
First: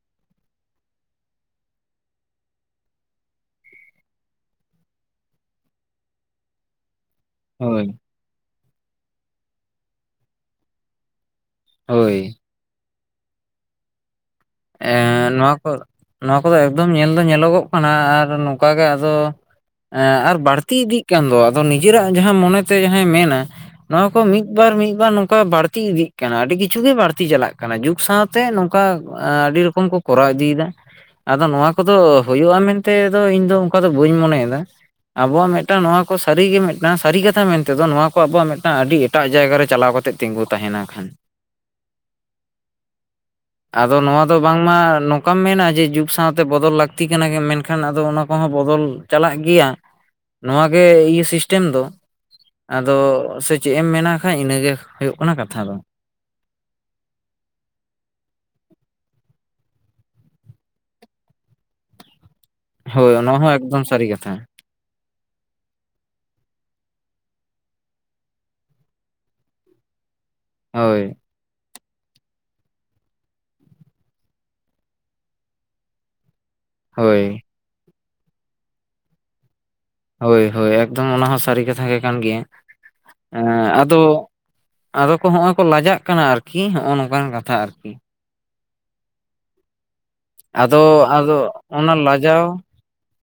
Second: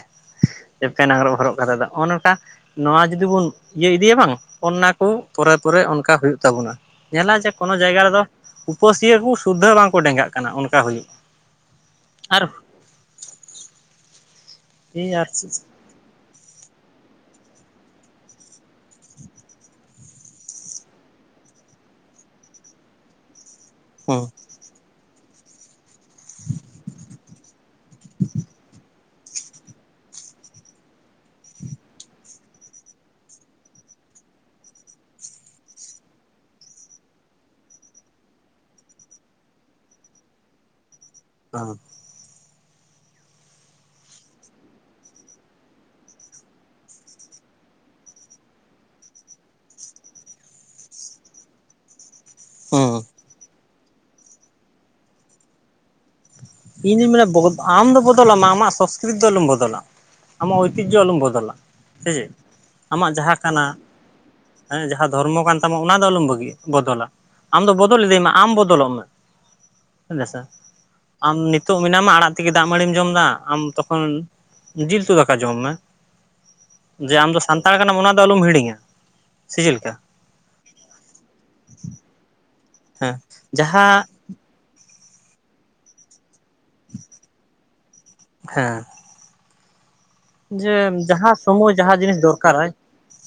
ᱮ ᱯᱮᱱ ᱟᱝᱨᱚᱵ ᱦᱚᱨᱚᱜ ᱠᱟᱛᱮ ᱫᱚ ᱚᱱᱠᱟ ᱱᱚᱣᱟ ᱡᱩᱫᱤ ᱵᱩᱱ ᱤᱭᱟᱹ ᱤᱫᱤᱭᱟᱵᱟᱝ ᱚᱱᱟ ᱠᱚ ᱯᱚᱨᱮ ᱯᱚᱨᱮ ᱚᱱᱠᱟ ᱦᱩᱭᱩᱜ ᱛᱟᱵᱩᱱᱟ᱾ ᱧᱮᱞᱟ ᱡᱮ ᱠᱳᱱᱳ ᱦᱳᱭ ᱡᱟᱭᱜᱟ ᱨᱮᱫᱚ ᱩᱯᱟᱹᱥᱤᱭᱟᱹ ᱠᱩ ᱥᱩᱫᱟᱹ ᱵᱟᱝᱠᱚ ᱰᱮᱸᱜᱟᱜ ᱠᱟᱱᱟ ᱚᱱᱠᱟ ᱦᱩᱭᱩᱜ ᱦᱳᱭ ᱮ ᱱᱚᱣᱟ ᱠᱚ ᱱᱚᱣᱟ ᱠᱚᱫᱚ ᱮᱠᱫᱚᱢ ᱧᱮᱞ ᱫᱚ ᱧᱮᱞᱚᱜᱚᱜ ᱠᱟᱱᱟ ᱟᱨ ᱱᱚᱠᱟ ᱜᱮ ᱟᱫᱚ ᱟᱨ ᱵᱟᱹᱲᱛᱤ ᱤᱫᱤᱜ ᱠᱟᱱ ᱫᱚ ᱟᱫᱚ ᱱᱤᱡᱮᱨᱟᱜ ᱡᱟᱦᱟᱸ ᱢᱚᱱᱮᱛᱮ ᱡᱟᱦᱟᱸᱭ ᱢᱮᱱᱟ ᱱᱚᱣᱟ ᱠᱚ ᱦᱩᱸ ᱢᱤᱫ ᱵᱟᱨ ᱢᱤᱫ ᱵᱟᱨ ᱱᱚᱝᱠᱟ ᱵᱟᱹᱲᱛᱤ ᱤᱫᱤᱜ ᱠᱟᱱᱟ ᱟᱹᱰᱤ ᱠᱤᱪᱷᱩ ᱜᱮ ᱵᱟᱹᱲᱛᱤ ᱪᱟᱞᱟᱜ ᱠᱟᱱᱟ᱾ ᱠᱟᱱᱟ ᱡᱩᱜᱽ ᱥᱟᱶᱛᱮ ᱱᱚᱝᱠᱟ ᱟᱹᱰᱤ ᱨᱚᱠᱚᱢ ᱠᱚ ᱠᱚᱨᱟᱣ ᱤᱫᱤᱭᱮᱫᱟ ᱟᱫᱚ ᱱᱚᱣᱟ ᱠᱚᱫᱚ ᱦᱳᱭᱳᱜᱼᱟ ᱢᱮᱱᱛᱮ ᱫᱚ ᱤᱧ ᱫᱚ ᱚᱱᱠᱟ ᱫᱚ ᱵᱟᱹᱧ ᱢᱚᱱᱮᱭᱮᱫᱟ ᱟᱵᱚᱣᱟᱜ ᱢᱤᱫᱴᱟᱝ ᱱᱚᱣᱟ ᱠᱚ ᱥᱟᱹᱨᱤᱜᱮ ᱢᱤᱫᱴᱟᱝ ᱥᱟᱹᱨᱤ ᱠᱟᱛᱷᱟ ᱢᱮᱱᱛᱮᱫᱚ ᱱᱚᱣᱟ ᱠᱚ ᱟᱵᱚᱣᱟᱜ ᱢᱤᱫᱴᱟᱝ ᱟᱹᱰᱤ ᱮᱴᱠ ᱮᱴᱟᱜ ᱡᱟᱭᱜᱟ ᱨᱮ ᱪᱟᱞᱟᱣ ᱠᱟᱛᱮᱜ ᱛᱤᱸᱜᱩ ᱛᱟᱦᱮᱱᱟ ᱠᱷᱟᱱ [unintelligible] ᱟᱫᱚ ᱱᱚᱣᱟ ᱫᱚ ᱵᱟᱝᱢᱟ ᱱᱚᱠᱟᱢ ᱢᱮᱱᱟ ᱡᱮ ᱡᱩᱜᱽ ᱥᱟᱶᱛᱮ ᱵᱚᱫᱚᱞ ᱞᱟᱹᱠᱛᱤ ᱠᱟᱱᱟ ᱜᱮ ᱢᱮᱱᱠᱷᱟᱱ ᱟᱫᱚ ᱚᱱᱟ ᱠᱚᱦᱚᱸ ᱵᱚᱫᱚᱞ ᱪᱟᱞᱟᱜ ᱜᱮᱭᱟ ᱱᱚᱣᱟ ᱜᱮ ᱤᱭᱟᱹ ᱥᱤᱥᱴᱮᱢ ᱫᱚ᱾ ᱟᱫᱚ ᱦᱩᱸ ᱥᱮ ᱪᱮᱫ ᱮᱢ ᱢᱮᱱᱟ ᱠᱷᱟᱡ ᱤᱱᱟᱹᱜᱮ ᱦᱳᱭᱳᱜ ᱠᱟᱱᱟ ᱠᱟᱛᱷᱟ ᱫᱚ ᱤᱧᱫᱩᱧ ᱢᱮᱱᱟᱭᱟ ᱵᱚᱫ ᱟᱢ ᱫᱚ ᱵᱚᱫᱚᱞᱚᱜ ᱢᱮ ᱟᱢᱟᱜ ᱥᱚᱥᱠᱨᱤᱛ ᱫᱚ ᱟᱞᱩᱢ ᱵᱚᱫᱚᱞᱟ᱾ ᱟᱢᱟᱜ ᱳᱭᱛᱤᱡᱚ ᱟᱞᱚᱢ ᱵᱚᱫᱚᱞᱟ ᱥᱮᱪᱮᱫ ᱟᱢᱟᱜ ᱦᱳᱭ ᱚᱱᱟ ᱡᱟᱦᱟᱸ ᱦᱚᱸ ᱠᱟᱱᱟ᱾ ᱮᱠᱫᱚᱢ ᱥᱟᱹᱨᱤ ᱠᱟᱛᱷᱟ ᱦᱮᱸ ᱡᱟᱦᱟᱸ ᱫᱷᱚᱨᱢᱚ ᱠᱟᱱ ᱛᱟᱢᱟ ᱚᱱᱟ ᱫᱚ ᱟᱞᱚᱢ ᱵᱟᱹᱜᱤ ᱵᱚᱫᱚᱞᱟ ᱟᱢ ᱫᱚ ᱵᱚᱫᱚᱞ ᱤᱫᱤᱭ ᱢᱮ ᱟᱢ ᱵᱚᱫᱚᱞᱚᱜ ᱢᱮ᱾ [inaudible] ᱦᱳᱭ ᱟᱢ ᱱᱤᱛᱚᱜ ᱢᱮᱱᱟᱢᱟ ᱟᱲᱟᱜ ᱛᱮᱜᱮ ᱫᱟᱜ ᱢᱟᱹᱲᱤᱢ ᱡᱚᱢ ᱮᱫᱟ ᱟᱢ ᱛᱚᱠᱷᱚᱱ ᱡᱤᱞ ᱩᱛᱩ ᱫᱟᱠᱟ ᱡᱚᱢ ᱢᱮ᱾ ᱡᱮ ᱦᱳᱭ ᱟᱢᱫᱚ ᱥᱟᱱᱛᱟᱲ ᱠᱟᱱᱟᱢ ᱚᱱᱟ ᱫᱚ ᱟᱞᱚᱢ ᱦᱤᱲᱤᱧᱟ ᱥᱮ ᱪᱮᱫ ᱞᱮᱠᱟ? ᱦᱳᱭ ᱦᱳᱭ ᱮᱠᱫᱚᱢ ᱚᱱᱟ ᱦᱚᱸ ᱥᱟᱹᱨᱤ ᱠᱟᱛᱷᱟ ᱜᱮ ᱠᱟᱱ ᱜᱮᱭᱟ ᱦᱮᱸ ᱟᱫᱚ ᱡᱟᱦᱟᱸ ᱟᱫᱚ ᱠᱚ ᱦᱚᱜᱼᱚᱭ ᱠᱚ ᱞᱟᱡᱟᱜ ᱠᱟᱱᱟ ᱟᱨᱠᱤ ᱦᱚᱜᱚᱱ ᱱᱚᱝᱠᱟᱱ ᱠᱟᱛᱷᱟ ᱟᱨᱠᱤ ᱦᱮᱸ ᱡᱮ ᱟᱫᱚ ᱡᱟᱦᱟᱸ ᱟᱫᱚ ᱥᱚᱢᱚᱭ ᱚᱱᱟ ᱡᱟᱦᱟᱸ ᱡᱤᱱᱤᱥ ᱞᱟᱡᱟᱣ ᱫᱚᱨᱠᱟᱨᱟ